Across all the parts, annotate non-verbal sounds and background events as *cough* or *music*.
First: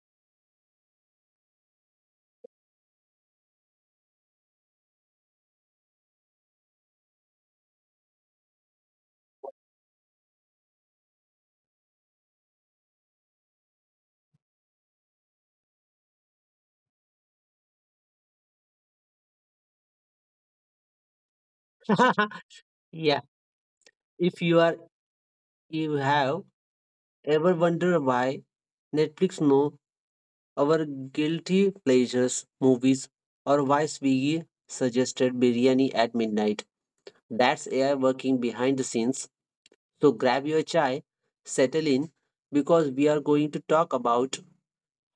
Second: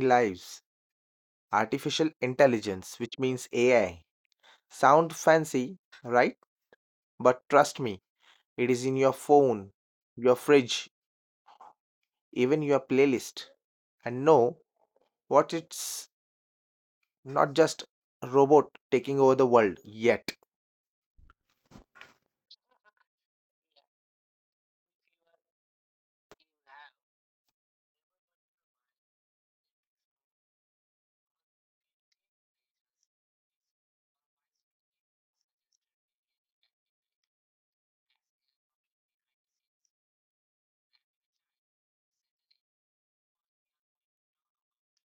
lives, artificial intelligence, which means AI. Sound fancy, right? But trust me, it is in your phone, your fridge, even your playlist. And no, what it's not just a robot taking over the world yet. *laughs* Yeah, if you have ever wondered why Netflix know our guilty pleasures movies or why Swiggy suggested biryani at midnight, that's AI working behind the scenes. So grab your chai, settle in, because we are going to talk about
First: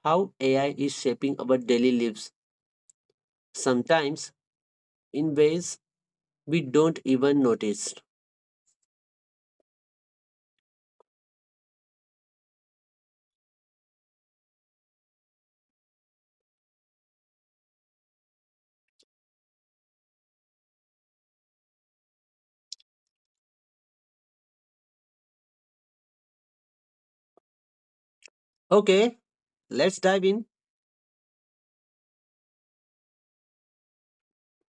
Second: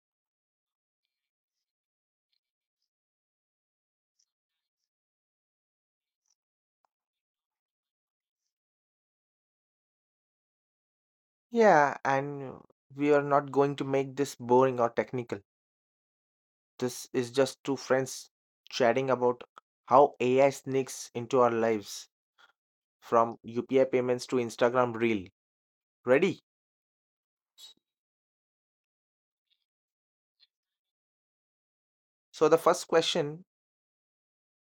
how AI is shaping our daily lives, sometimes in ways we don't even notice. Yeah, and we are not going to make this boring or technical. This is just two friends chatting about how AI sneaks into our lives from UPI payments to Instagram Reel. Ready? Okay, let's dive in. So, the first question,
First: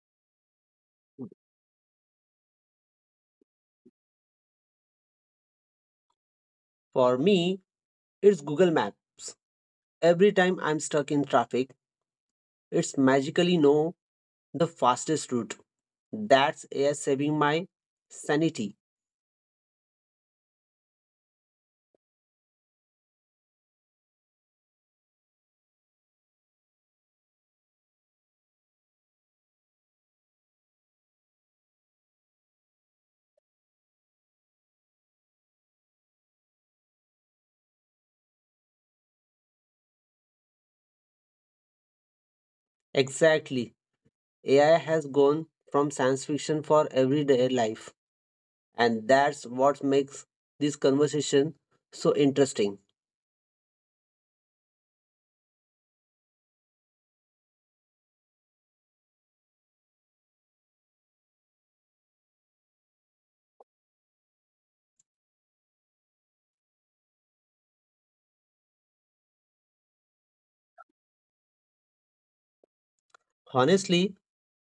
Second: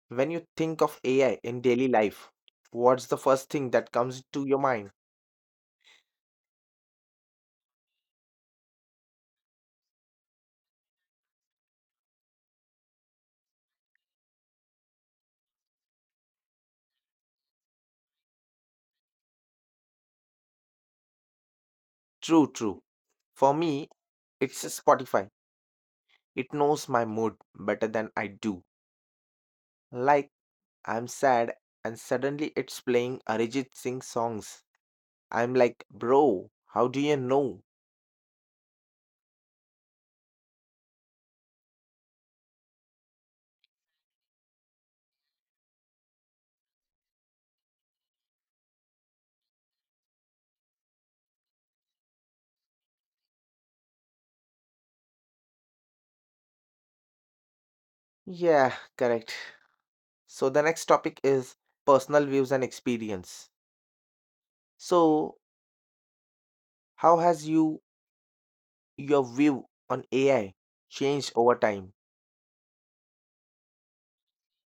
when you think of AI in daily life, what's the first thing that comes to your mind? For me, it's Google Maps. Every time I'm stuck in traffic, it's magically know the fastest route. That's AI saving my sanity. True, true. For me, it's Spotify. It knows my mood better than I do. Like, I'm sad, and suddenly it's playing Arijit Singh songs. I'm like, bro, how do you know? Exactly. AI has gone from science fiction for everyday life. And that's what makes this conversation so interesting. Yeah, correct. So the next topic is personal views and experience. So how has you your view on AI changed over time? Honestly,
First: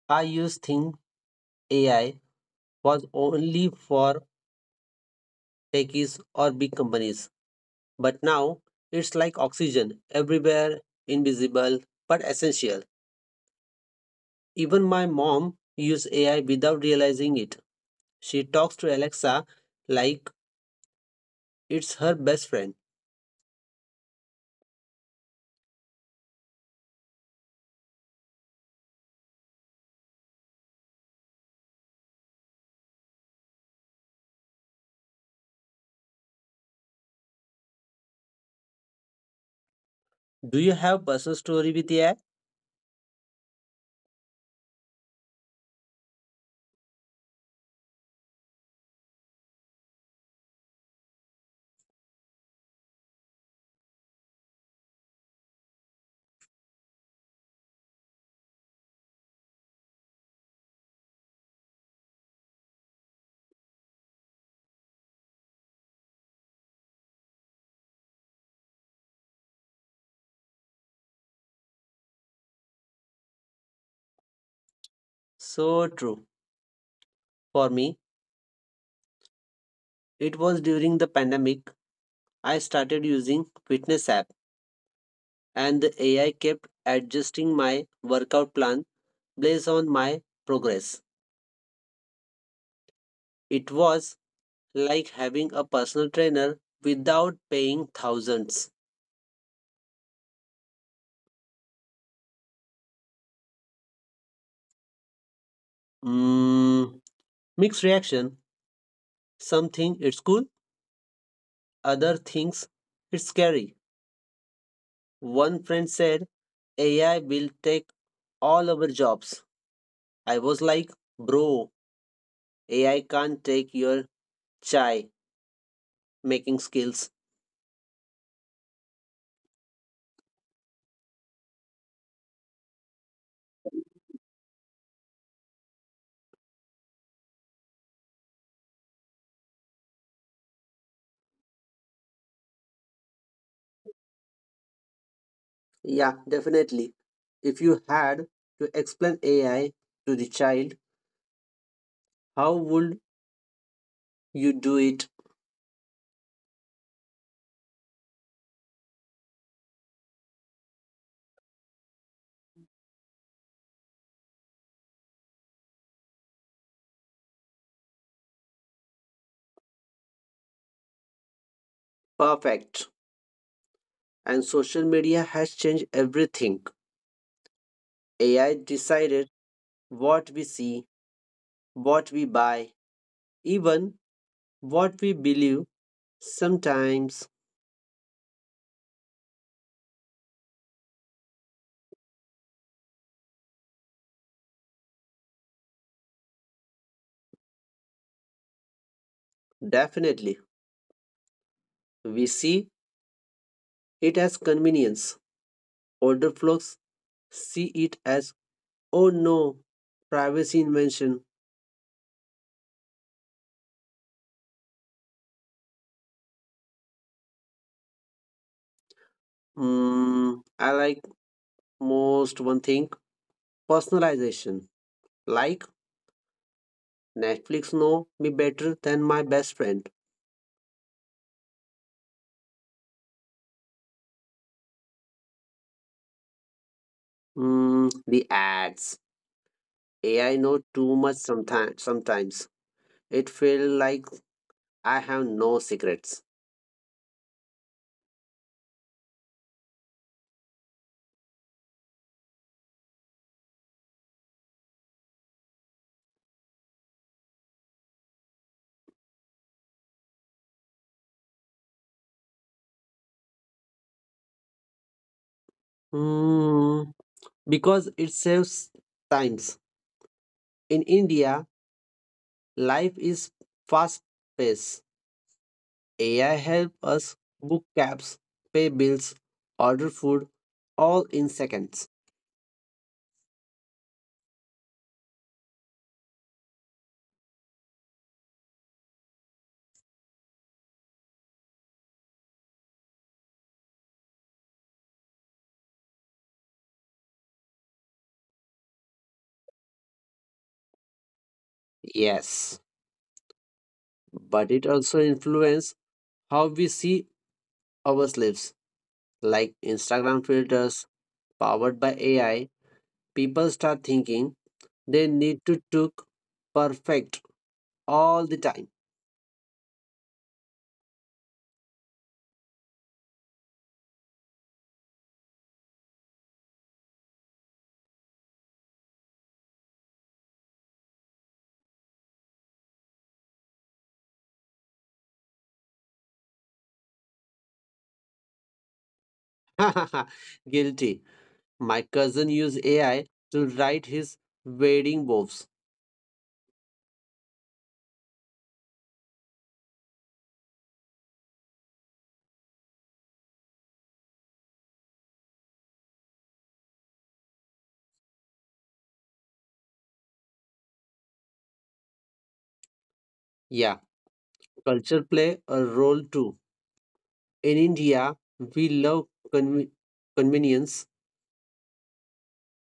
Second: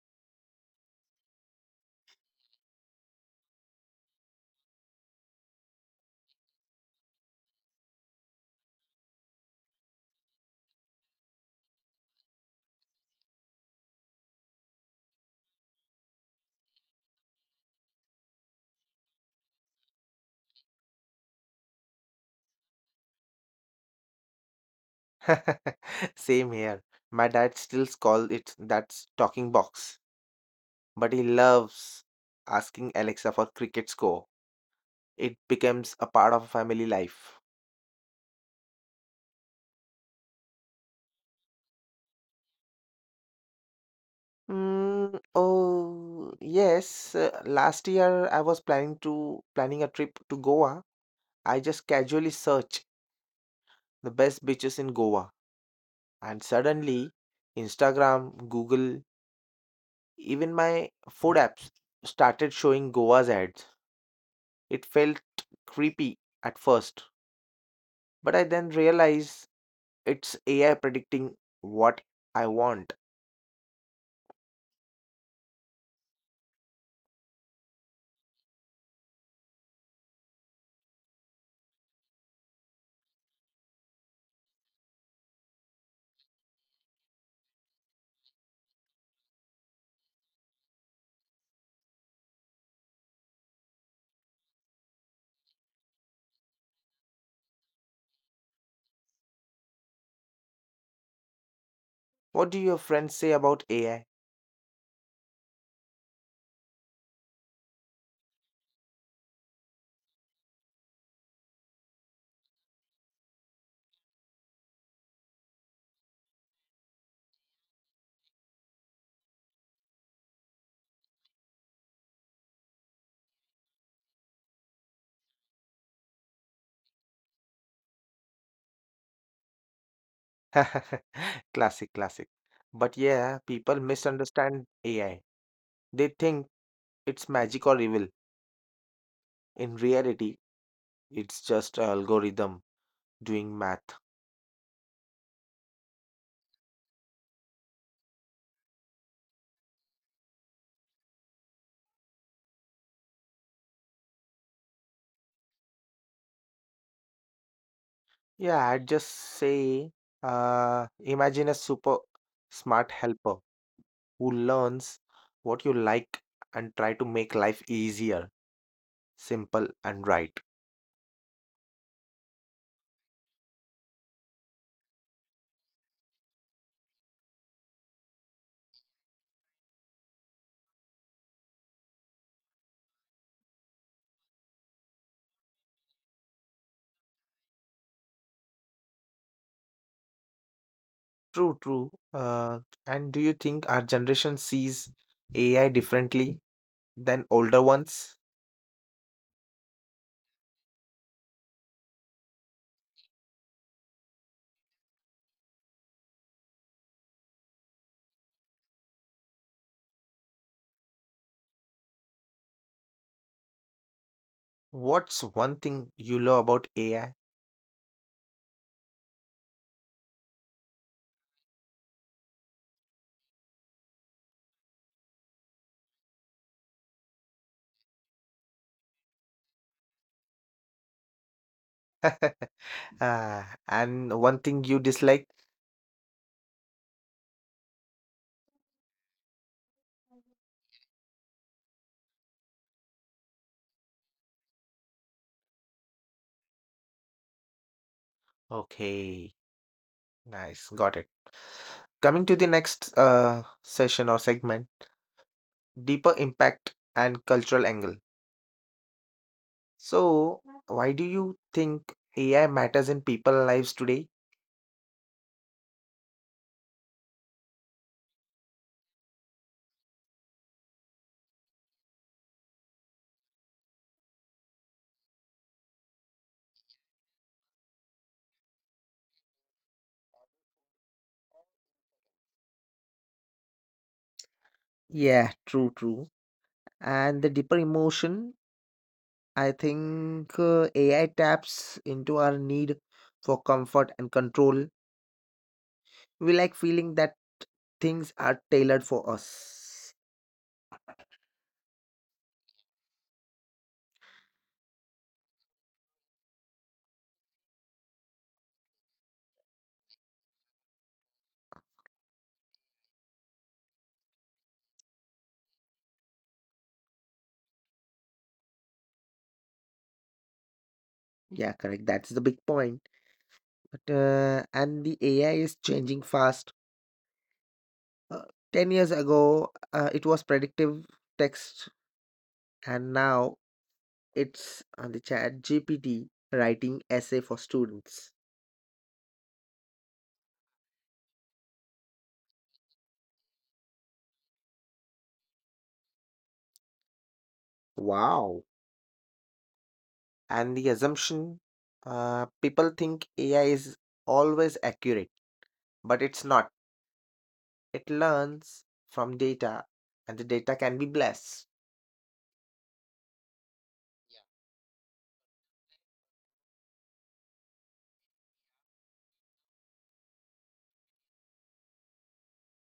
I used think AI was only for techies or big companies. But now it's like oxygen, everywhere, invisible, but essential. Even my mom uses AI without realizing it. She talks to Alexa like it's her best friend. *laughs* Same here. My dad still calls it that's talking box, but he loves asking Alexa for cricket score. It becomes a part of family life. Do you have personal story with AI? Mm, oh yes, last year I was planning a trip to Goa. I just casually searched the best beaches in Goa, and suddenly Instagram, Google, even my food apps started showing Goa's ads. It felt creepy at first, but I then realized it's AI predicting what I want. So true. For me, it was during the pandemic I started using fitness app and the AI kept adjusting my workout plan based on my progress. It was like having a personal trainer without paying thousands. What do your friends say about AI? Mm, mixed reaction. Something it's cool other thinks it's scary. One friend said AI will take all our jobs. I was like, bro, AI can't take your chai making skills. *laughs* Classic, classic. But yeah, people misunderstand AI. They think it's magic or evil. In reality, it's just a algorithm doing math. Yeah, definitely. If you had to explain AI to the child, how would you do it Yeah, I'd just say, imagine a super smart helper who learns what you like and try to make life easier, simple, and right. perfect? And social media has changed everything. AI decided what we see, what we buy, even what we believe sometimes. True, true. And do you think our generation sees AI differently than older ones? Definitely, we see it as convenience. Older folks see it as, oh no, privacy invention. What's one thing you love about AI? I like most one thing personalization. Like Netflix know me better than my best friend. *laughs* Ah, and one thing you dislike? The ads. AI know too much sometimes. Sometimes it feels like I have no secrets. Okay, nice, got it. Coming to the next session or segment, deeper impact and cultural angle. So, why do you think AI matters in people's lives today? Hmm, because it saves times. In India, life is fast paced. AI helps us book cabs, pay bills, order food, all in seconds. Yeah, true, true. And the deeper emotion, I think AI taps into our need for comfort and control. We like feeling that things are tailored for us. Yes, but it also influences how we see ourselves. Like Instagram filters powered by AI, people start thinking they need to look perfect all the time. Yeah, correct. That's the big point. But and the AI is changing fast. Uh, 10 years ago, it was predictive text, and now it's on the Chat GPT writing essay for students. *laughs* Guilty. My cousin used AI to write his wedding vows. Wow! And the assumption, people think AI is always accurate, but it's not. It learns from data, and the data can be blessed. Yeah, culture play a role too. In India, we love conve- convenience.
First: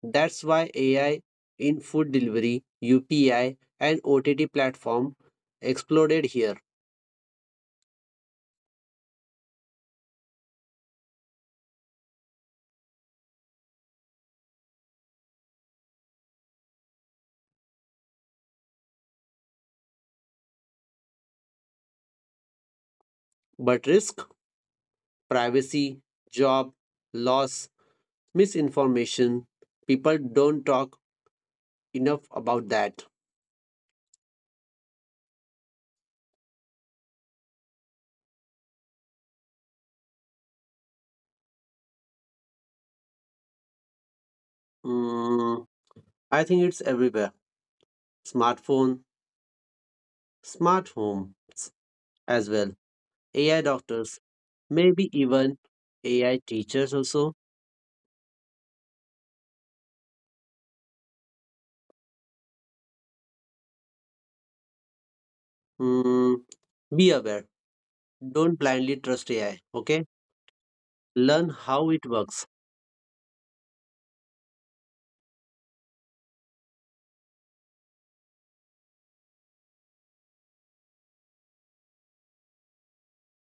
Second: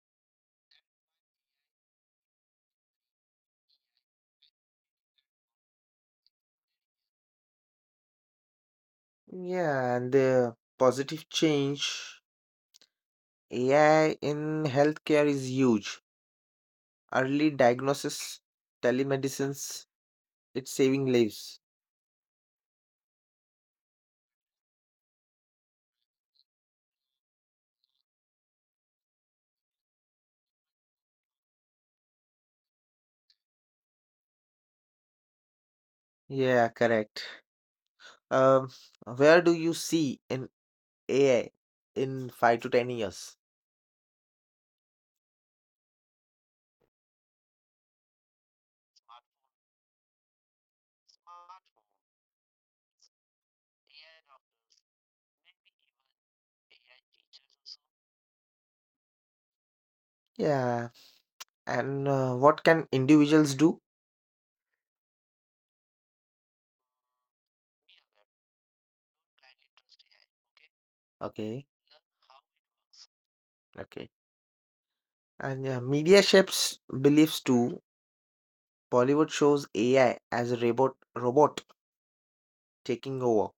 That's why AI in food delivery, UPI, and OTT platform exploded here. Yeah, and the positive change, AI in healthcare is huge. Early diagnosis, telemedicines, it's saving lives. But risk, privacy, job, loss, misinformation, people don't talk enough about that. Yeah, correct. Um, where do you see an AI in 5 to 10 years? Mm, I think it's everywhere. Smartphone, smart homes as well. AI doctors, maybe even AI teachers also. Yeah, and what can individuals do? Mm, be aware. Don't blindly trust AI. Okay. Learn Okay, how it works. okay. And yeah, media shapes beliefs too. Bollywood shows AI as a robot taking over.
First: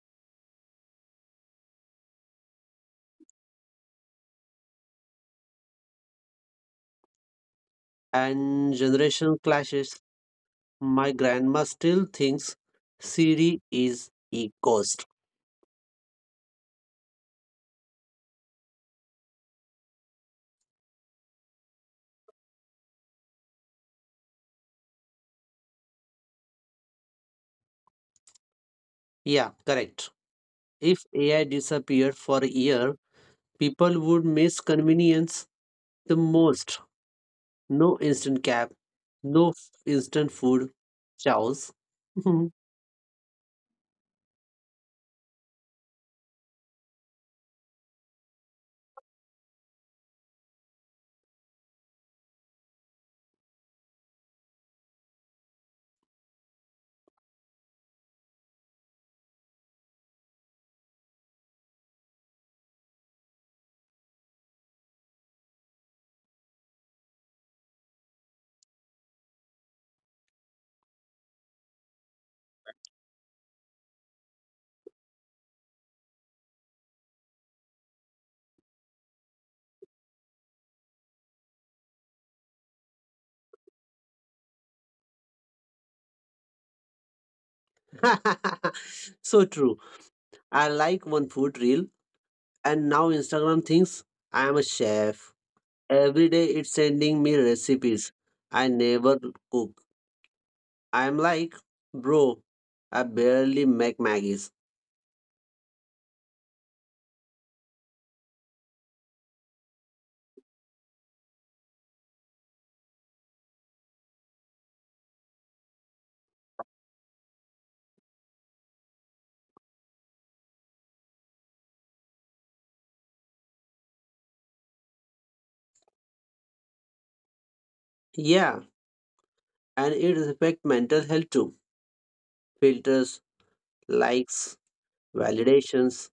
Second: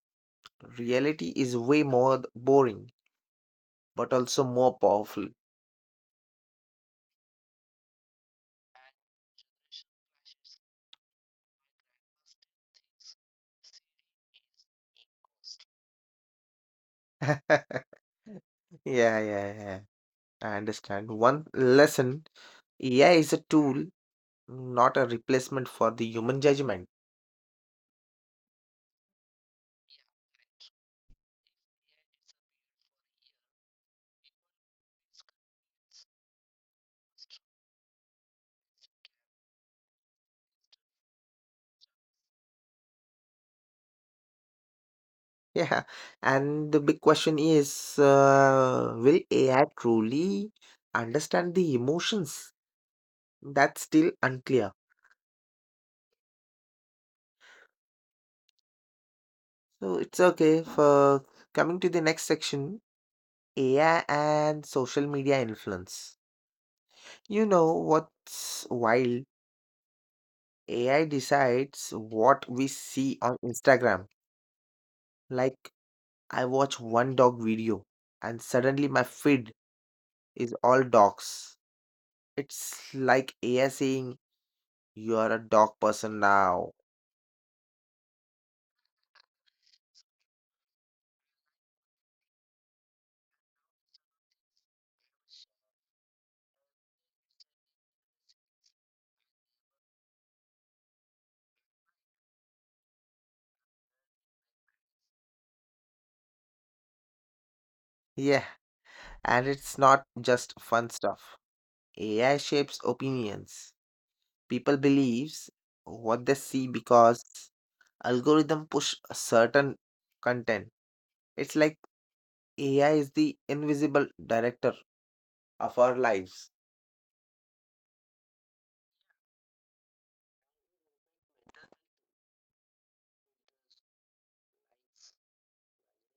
Reality is way more boring, but also more powerful. And generation clashes. My grandma still thinks Siri is a ghost. *laughs* Yeah, yeah, yeah. I understand. One lesson, AI is a tool, not a replacement for the human judgment. *laughs* Yeah, correct. If AI disappeared for a year, people would miss convenience the most. No instant cab, no f- instant food. Chows. *laughs* Yeah. And the big question is, will AI truly understand the emotions? That's still unclear. So it's okay for coming to the next section. AI and social media influence. You know what's wild? AI decides what we see on Instagram. Like, I watch one dog video and suddenly my feed is all dogs. It's like AI saying, you are a dog person now. So true. I like one food reel. And now Instagram thinks I am a chef. Every day it's sending me recipes. I never cook. I'm like, bro, I barely make Maggies. Yeah, and it's not just fun stuff. AI shapes opinions. People believes what they see because algorithm push a certain content. It's like AI is the invisible director of our lives. Yeah, and it affects mental health too. Filters, likes, validations.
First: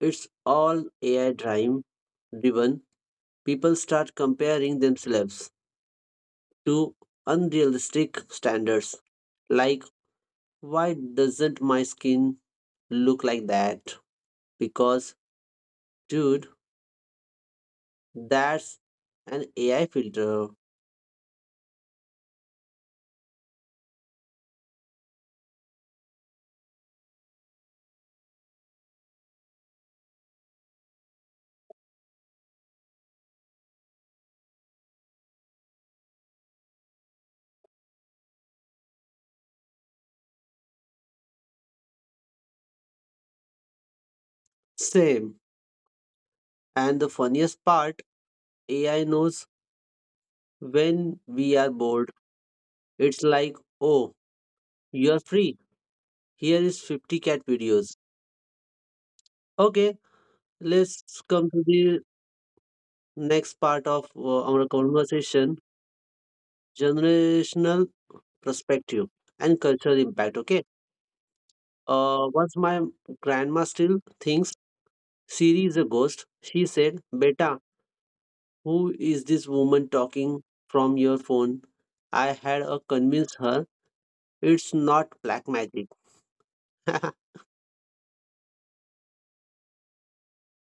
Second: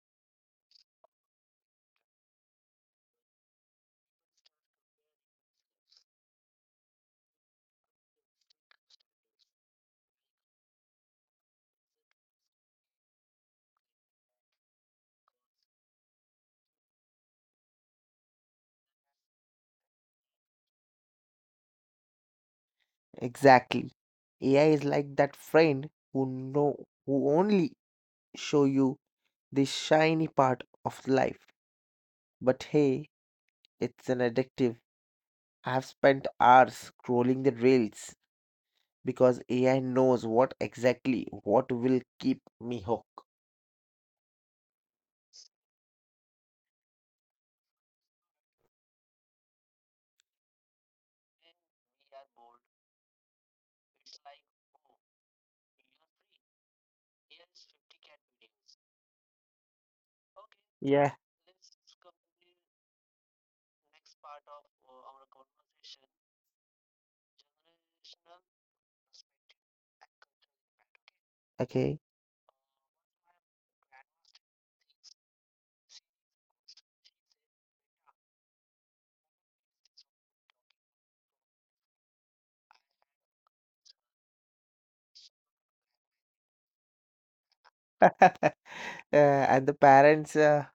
It's all AI driven. People start comparing themselves to unrealistic standards. Like, why doesn't my skin look like that? Because dude, that's an AI filter. Exactly. AI is like that friend who know who only show you the shiny part of life. But hey, it's an addictive. I've spent hours scrolling the reels because AI knows what exactly what will keep me hooked. Same. And the funniest part, AI knows when we are bored. It's like, oh, you're free. Here is 50 cat videos. Okay, let's Yeah. come to the next part of Next part our of our conversation, conversation, generational Nirmal. perspective and cultural impact. Okay, Okay. Once my grandma still thinks Siri is a ghost, she said, "Beta, who is this woman talking from your phone?" I had a convince her it's not black magic. *laughs* *laughs* And the parents,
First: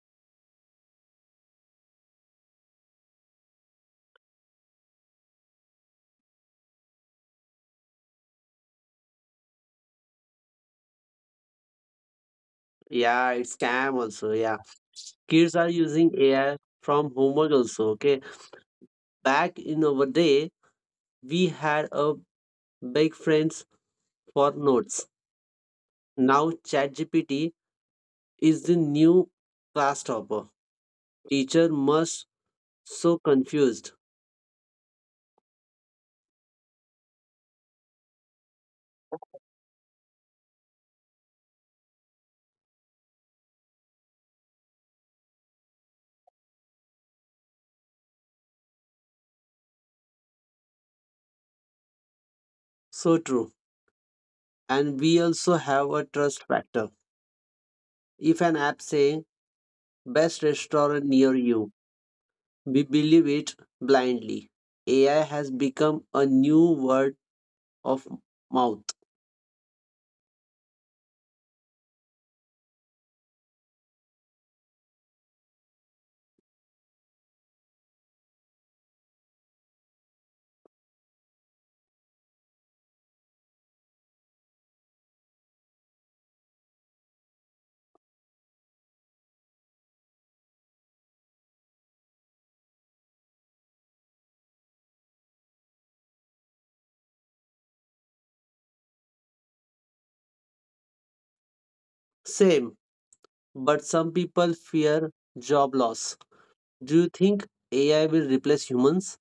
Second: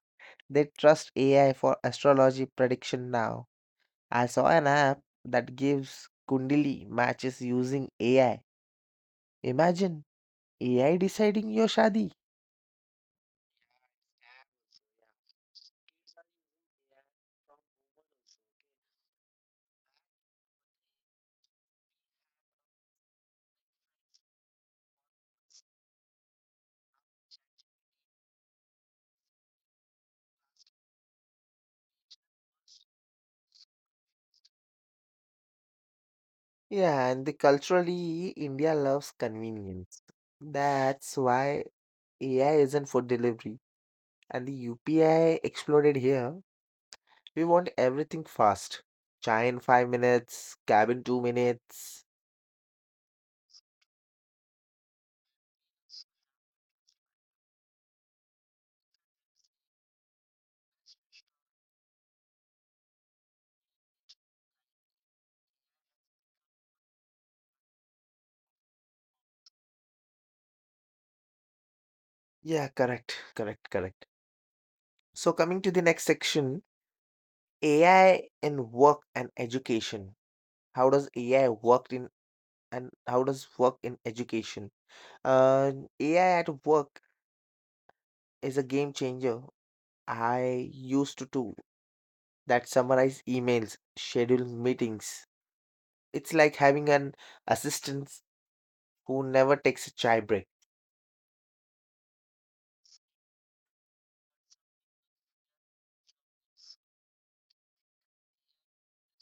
they trust AI for astrology prediction now. I saw an app that gives Kundali matches using AI. Imagine AI deciding your shadi. Yeah, it's scam also. Yeah, kids are using AI from homework also. Okay, back in our day, we had a big friends for notes. Now ChatGPT is the new class topper. Teacher must so confused. Yeah, and the culturally, India loves convenience. That's why AI isn't for delivery. And the UPI exploded here. We want everything fast. Chai in 5 minutes, cab in 2 minutes. So true. And we also have a trust factor. If an app saying "best restaurant near you." We believe it blindly. AI has become a new word of mouth. Yeah, correct, correct, correct. So coming to the next section, AI in work and education. How does AI work in and How does work in education? Uh, AI at work is a game changer. I used to do that summarize emails, schedule meetings. It's like having an assistant who never takes a chai break. Same, but some people fear job loss. Do you think AI will replace humans?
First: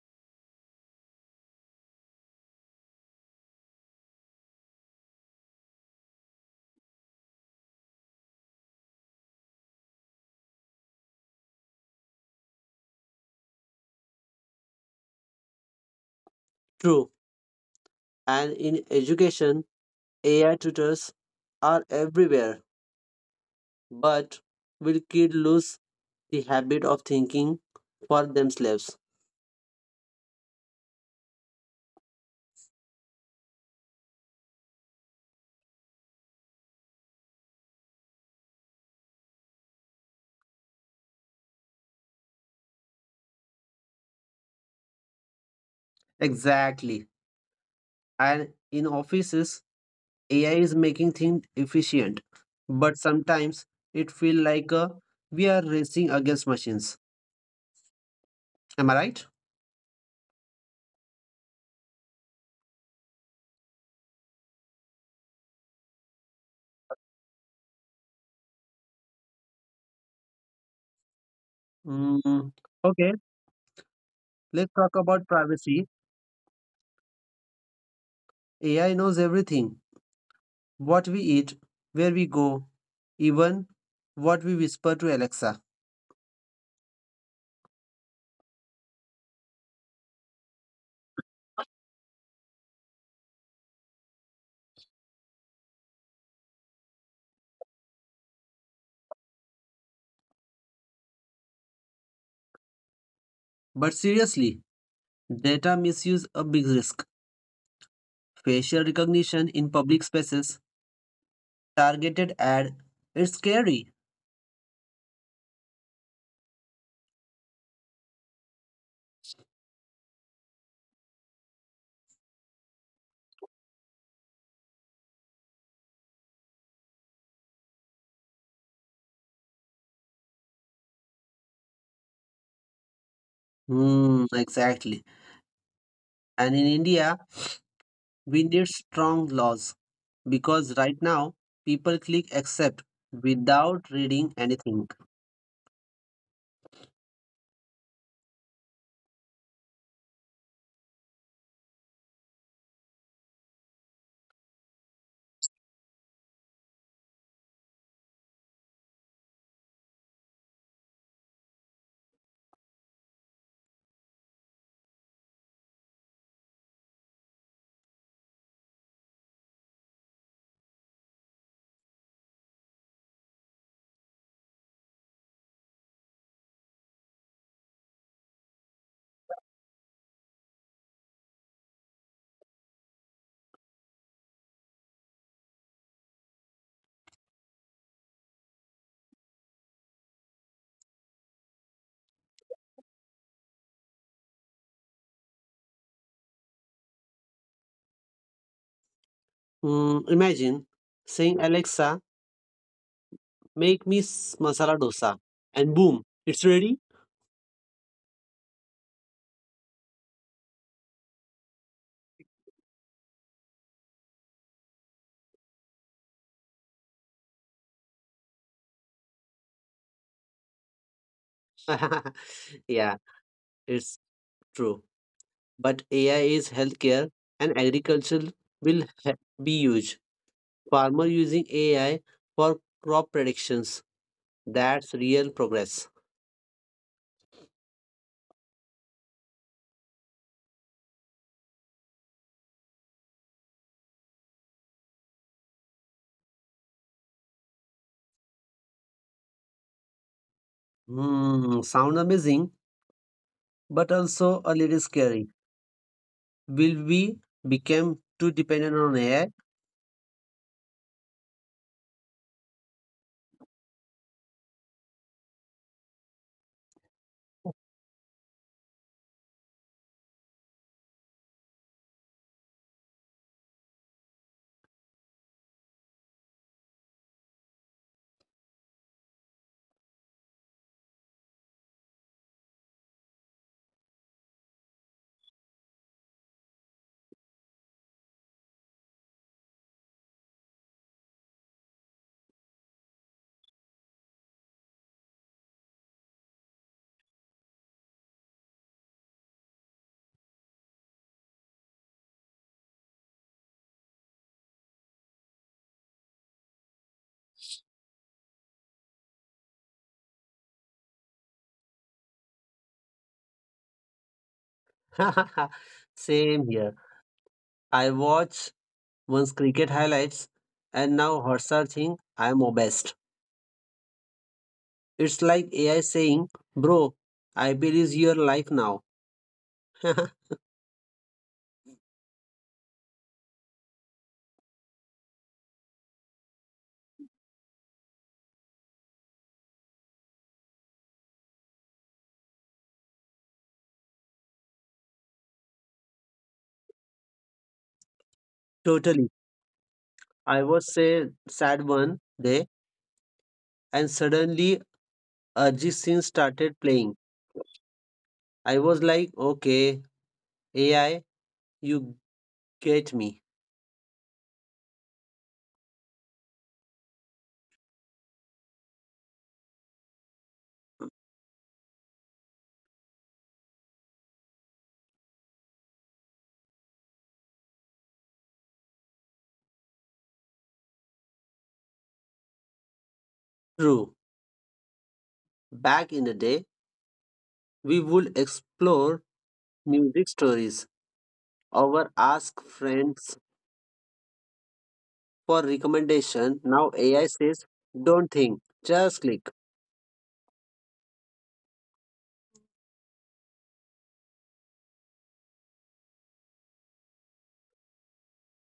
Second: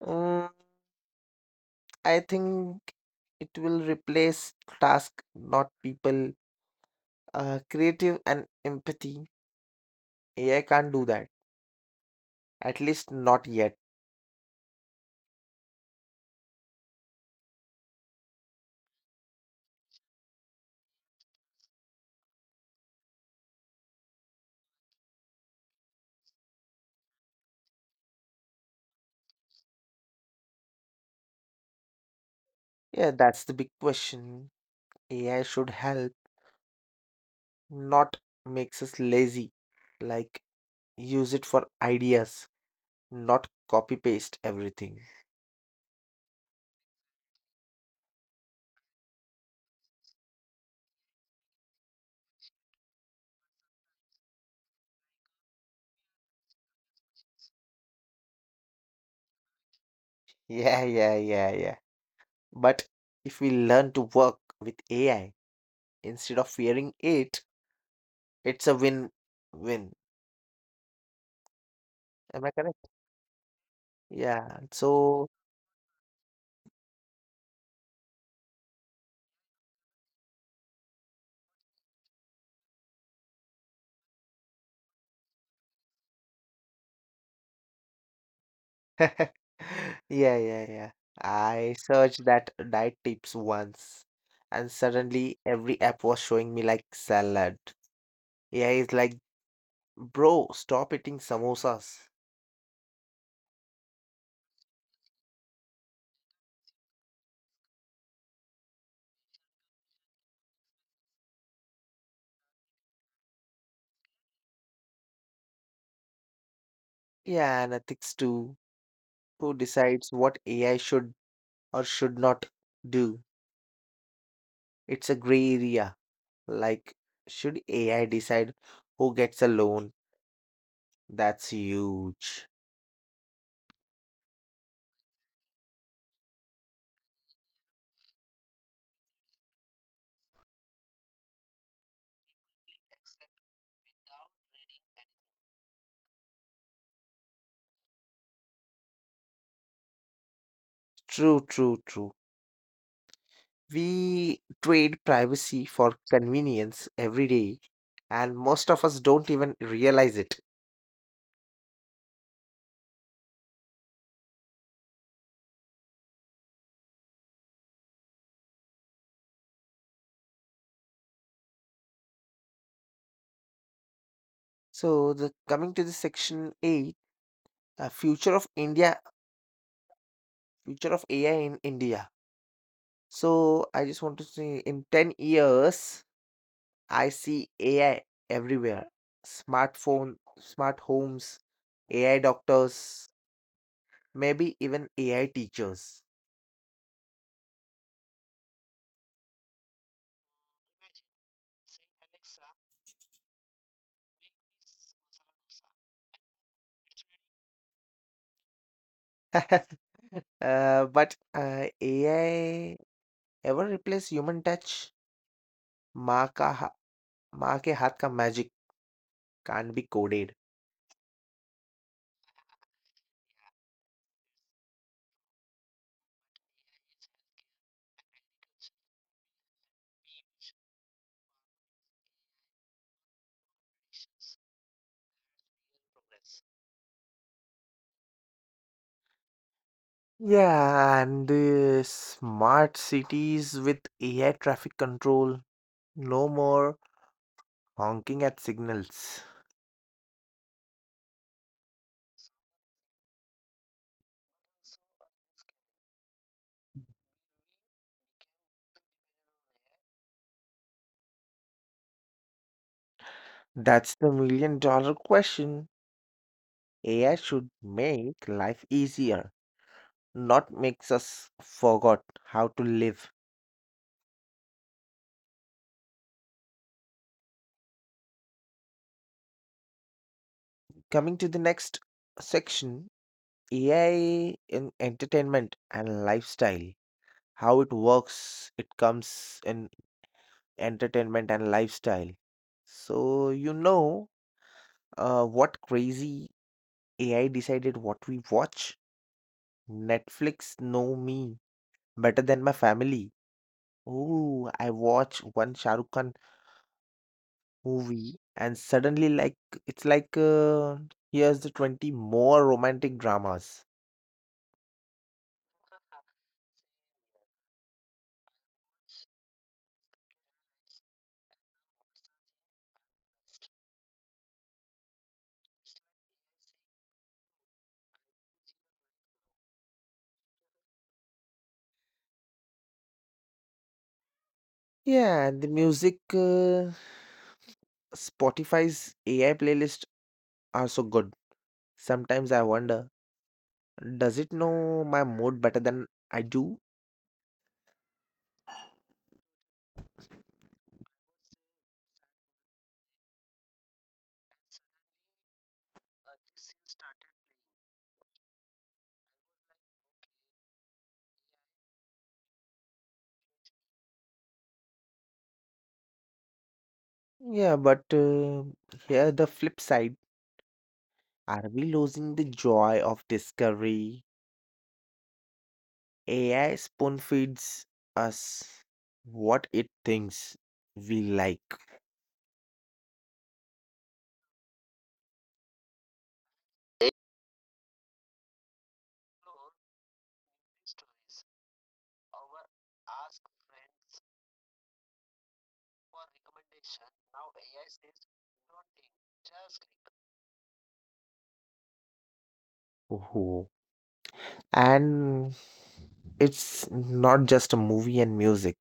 Mm, I think it will replace task, not people. Creative and empathy. AI can't do that. At least not yet. True. And in education, AI tutors are everywhere. But will kids lose the habit of thinking for themselves? Yeah, that's the big question. AI should help, not makes us lazy. Like use it for ideas, not copy paste everything. Exactly. And in offices, AI is making things efficient, but sometimes it feels like we are racing against machines. Am I right? Yeah, yeah, yeah, yeah. But if we learn to work with AI instead of fearing it, it's a win-win. Am I Mm, correct? okay, Yeah. let's talk So about privacy. AI knows everything what we eat, where we go, even what we whisper to Alexa. *laughs* yeah, yeah, yeah. I searched that diet tips once, and suddenly every app was showing me like salad. Yeah, it's like, bro, stop eating samosas. But seriously, data misuse a big risk. Facial recognition in public spaces, targeted ad, it's scary. Yeah, and ethics too. Who decides what AI should or should not do? It's a gray area. Like, should AI decide who gets a loan? That's huge. Exactly. And in India, we need strong laws because right now people click accept without reading anything. True, true, true. We trade privacy for convenience every day, and most of us don't even realize it. So, the coming to the section eight, uh, future of India, future of AI in India. So, I just want to say, in 10 years, I see AI everywhere: smartphone, smart homes, AI doctors, maybe even AI teachers. Imagine saying, "Alexa, make me masala dosa," and boom, it's ready. *laughs* But AI ever replace human touch? माँ का हा माँ के हाथ का magic can't be coded. *laughs* Yeah, it's true. But AI is healthcare and agriculture will he- be huge. Farmer using AI for crop predictions. That's real progress. Yeah, and the smart cities with AI traffic control. No more honking at signals. Sound amazing, but also a little scary. Will we become too dependent on AI? That's the million dollar question. AI should make life easier, not makes us forgot how to live. Coming to the next section, AI in entertainment and lifestyle. How it works, it comes in entertainment and lifestyle. So, you know, what crazy AI decided what we watch? Netflix know me better than my family. Oh, I watch one Shah Rukh Khan movie and suddenly like it's like here's the 20 more romantic dramas. *laughs* Same here. I watch once cricket highlights and now Harsha think I'm obsessed. It's like AI saying, "Bro, I believe your life now." *laughs* Yeah, and the music, Spotify's AI playlist are so good. Sometimes I wonder, does it know my mood better than I do? Totally. I was say sad one day and suddenly Ajit Singh started playing. I was like, okay, AI, you get me. Yeah, but here the flip side. Are we losing the joy of discovery? AI spoon feeds us what it thinks we like. True. Back in the day, we would explore music stories or ask friends for recommendation. Now AI says, don't think, just click. Oh. And it's not just a movie and music.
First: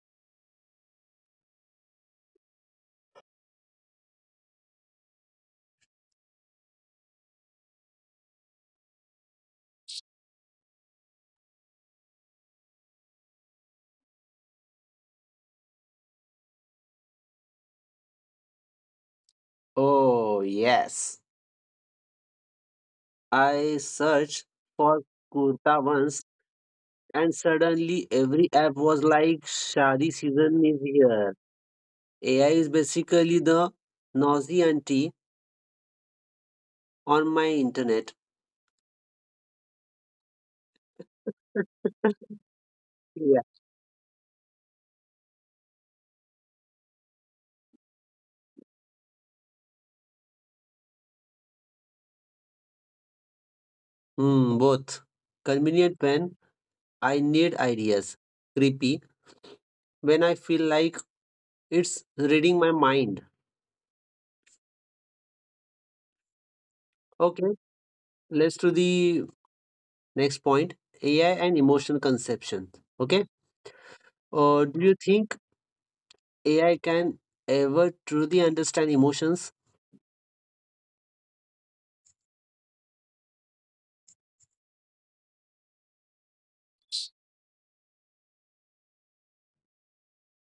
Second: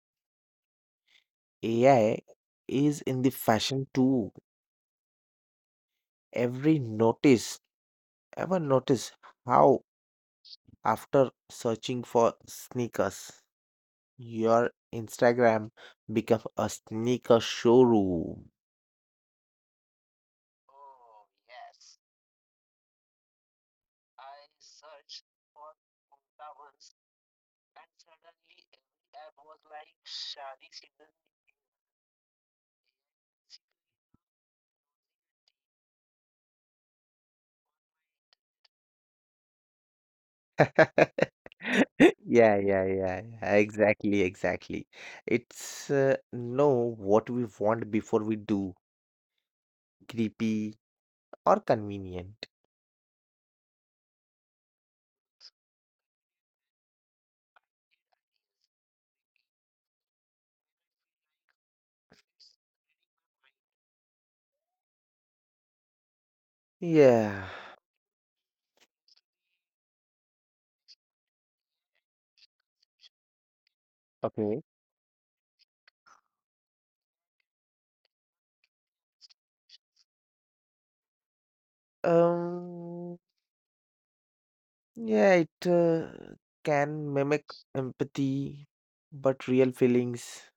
AI is in the fashion too. Every notice Ever notice how, after searching for sneakers, your Instagram become a sneaker showroom? Oh, yes. Oh, yes. I searched I for searched for kurta once Kurta once and and suddenly every suddenly app every was app like was like "Shadi season Shadi is season here." AI is basically the nosy auntie on my internet. is *laughs* *laughs* yeah, yeah, yeah, Yeah. yeah, exactly, exactly. It's know what we want before we do, creepy or convenient. Both. Convenient when I need ideas. Creepy when I feel like it's reading my mind. Okay, Yeah, let's do the next point AI and emotion conception. Okay, okay. do you think AI can ever truly understand emotions? Um, yeah, it can mimic empathy, but real feelings,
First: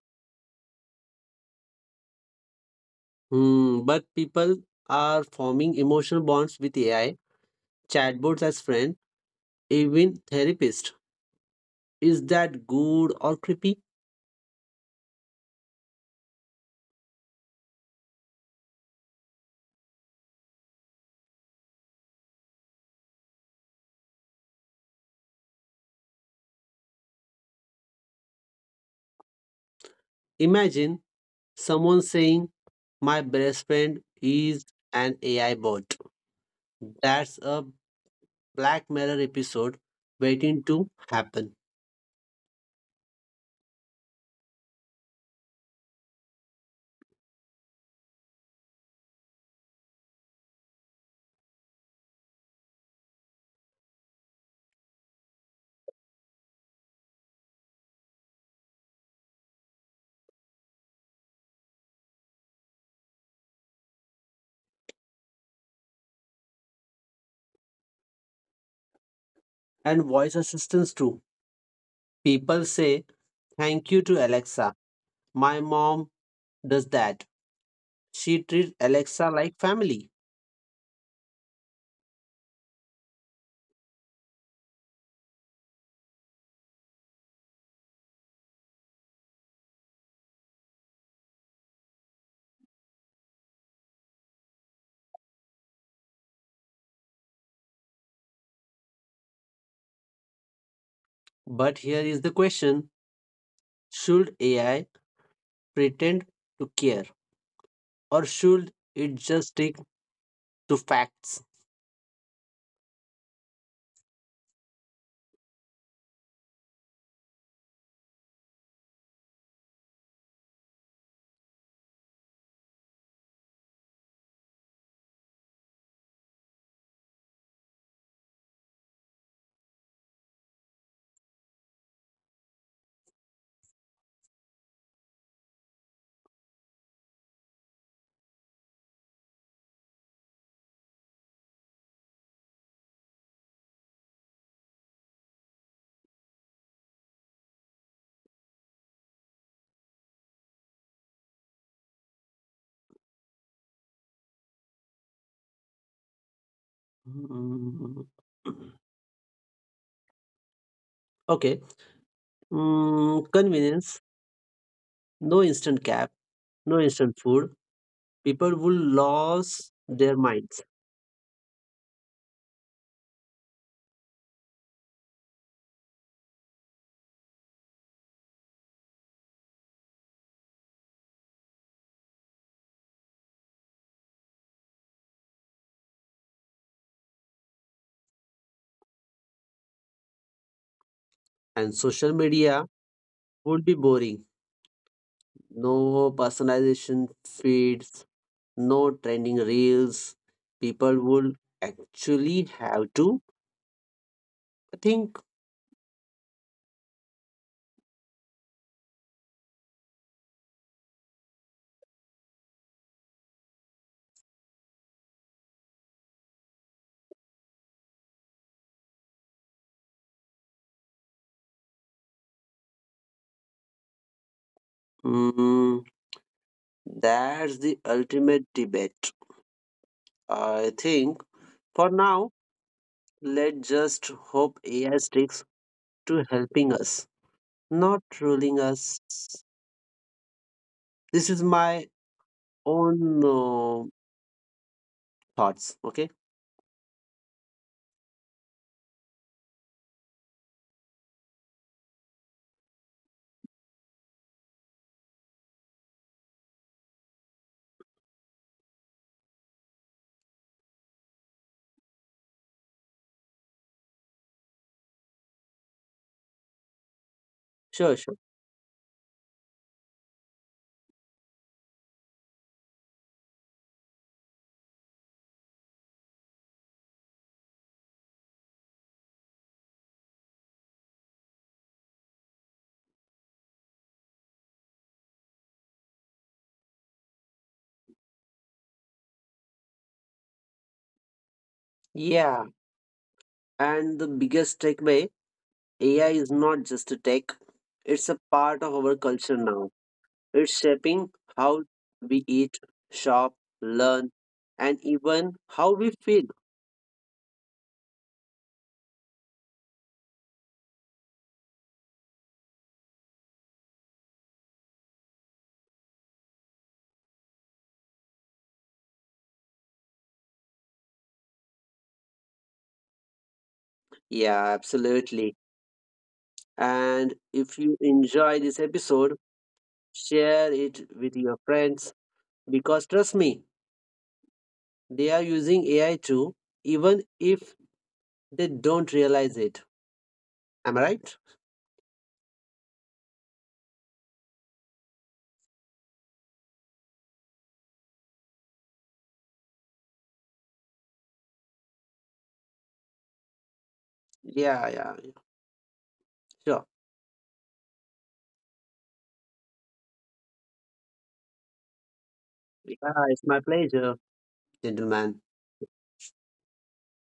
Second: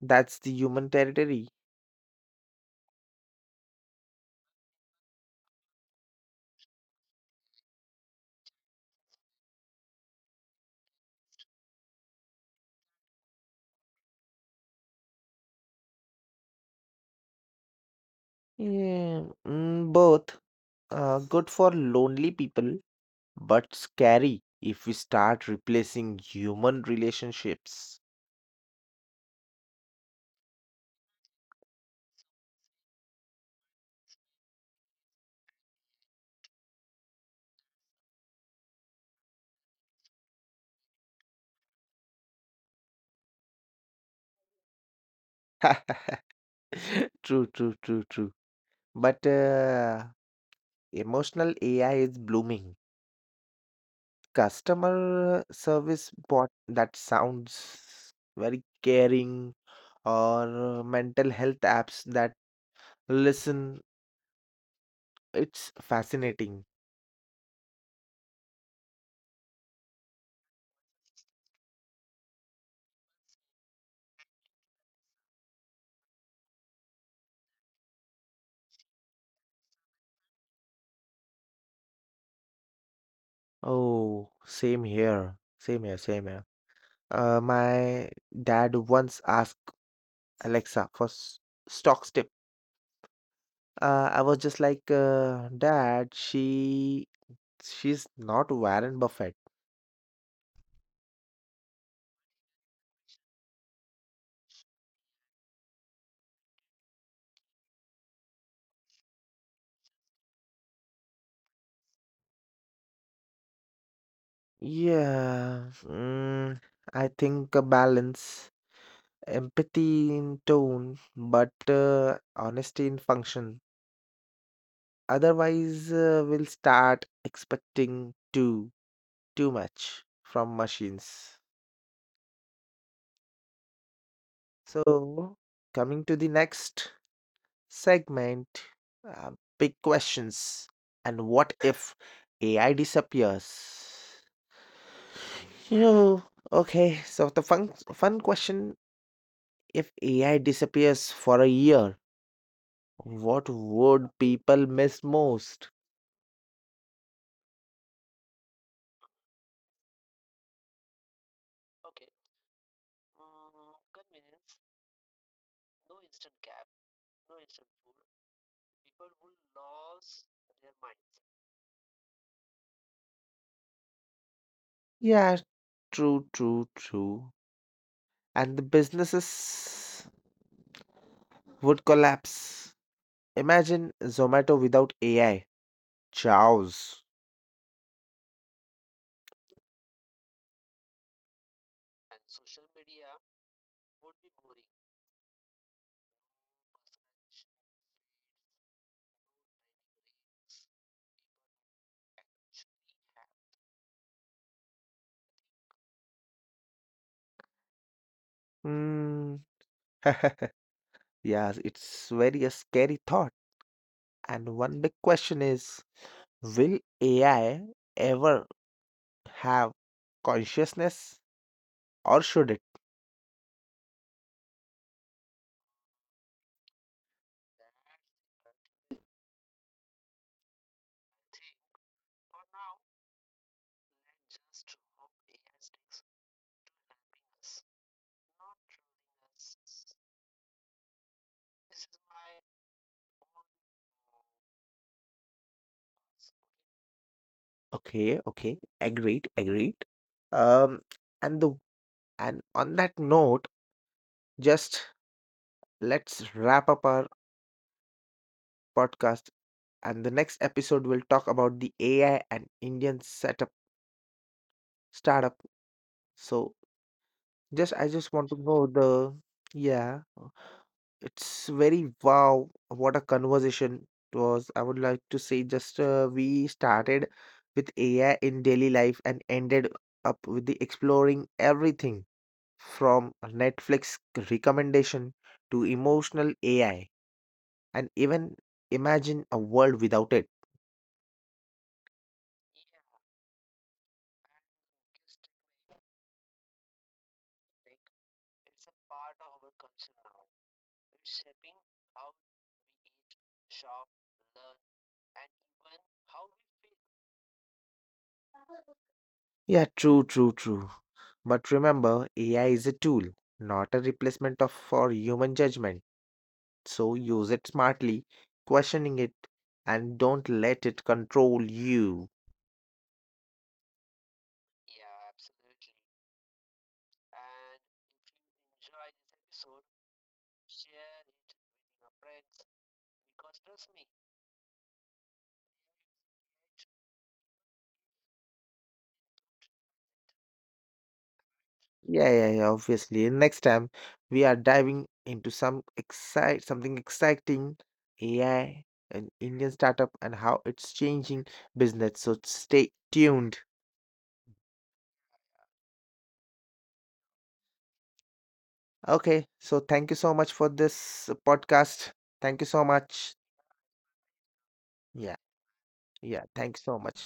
that's the human territory. But people are forming emotional bonds with AI, chatbots as friend, even therapist. Is that good or creepy? Yeah, mm, both, good for lonely people, but scary if we start replacing human relationships. Imagine someone saying, "My best friend is an AI bot." That's a Black Mirror episode waiting to happen. *laughs* True, true, true, true. But emotional AI is blooming. Customer service bot that sounds very caring or mental health apps that listen. It's fascinating. And voice assistants too. People say thank you to Alexa. My mom does that. She treats Alexa like family. Oh, same here. Same here, same here. My dad once asked Alexa for stocks tip. I was just like, Dad, she's not Warren Buffett. But here is the question should AI pretend to care or should it just stick to facts? *clears throat* Yeah, mm, I think a balance, empathy in tone, but honesty in function. Otherwise, we'll start expecting too much from machines. So, coming to the next segment, uh, big questions and what if AI disappears? You know, okay. So the fun question: if AI disappears for a year, what would people miss most? Mm, okay. Okay. Convenience, Mm, no instant no cap, no instant no food. People will people will lose their lose minds. their mind. Yeah, true, true, true. And the businesses would collapse. Imagine Zomato without AI. Chows. And social media would be boring. Already No personalization feeds, no trending reels. People would actually have to think. boring. Mm. *laughs* Yeah, it's very a scary thought. And one big question is, will AI ever have consciousness or should it? Mm, that's the ultimate debate. I think for now, Now, let's just hope just AI hope AI sticks takes to helping us, not ruling us. This is my us. own thoughts. Okay. Okay, okay. Agreed, agreed. Um, and the and on that note, just let's wrap up our podcast. And the next episode we'll talk about the AI and Indian setup startup. So just I Sure. just Sure. want to know the yeah, it's very wow. What a conversation it was. I would like to say, just we started with AI in daily life and ended up with the exploring everything from Netflix recommendation to emotional AI, and even imagine a world without it. Yeah. Yeah, And the biggest takeaway AI is not just a tech, like, it's a part of our culture now. It's shaping how we eat, shop, learn, and even how we feel. yeah, true, true, true. But remember, AI is a tool, not a replacement of for human judgment. So use it smartly, questioning it, and don't let it control you. Yeah, Yeah, absolutely. And if and you enjoy this enjoy episode, the soul share it with your with your friends friends, because trust because me, they are using AI too, even if they don't realize it. Am I right? me, yeah, yeah, yeah, obviously. And next time we are diving into something exciting, AI, an Indian startup and how it's changing business. So stay tuned. Yeah, yeah, yeah. Sure. Okay, so thank you so much for this podcast. Thank you so Yeah, much. it's my pleasure, Yeah, gentlemen. yeah, thank you so much.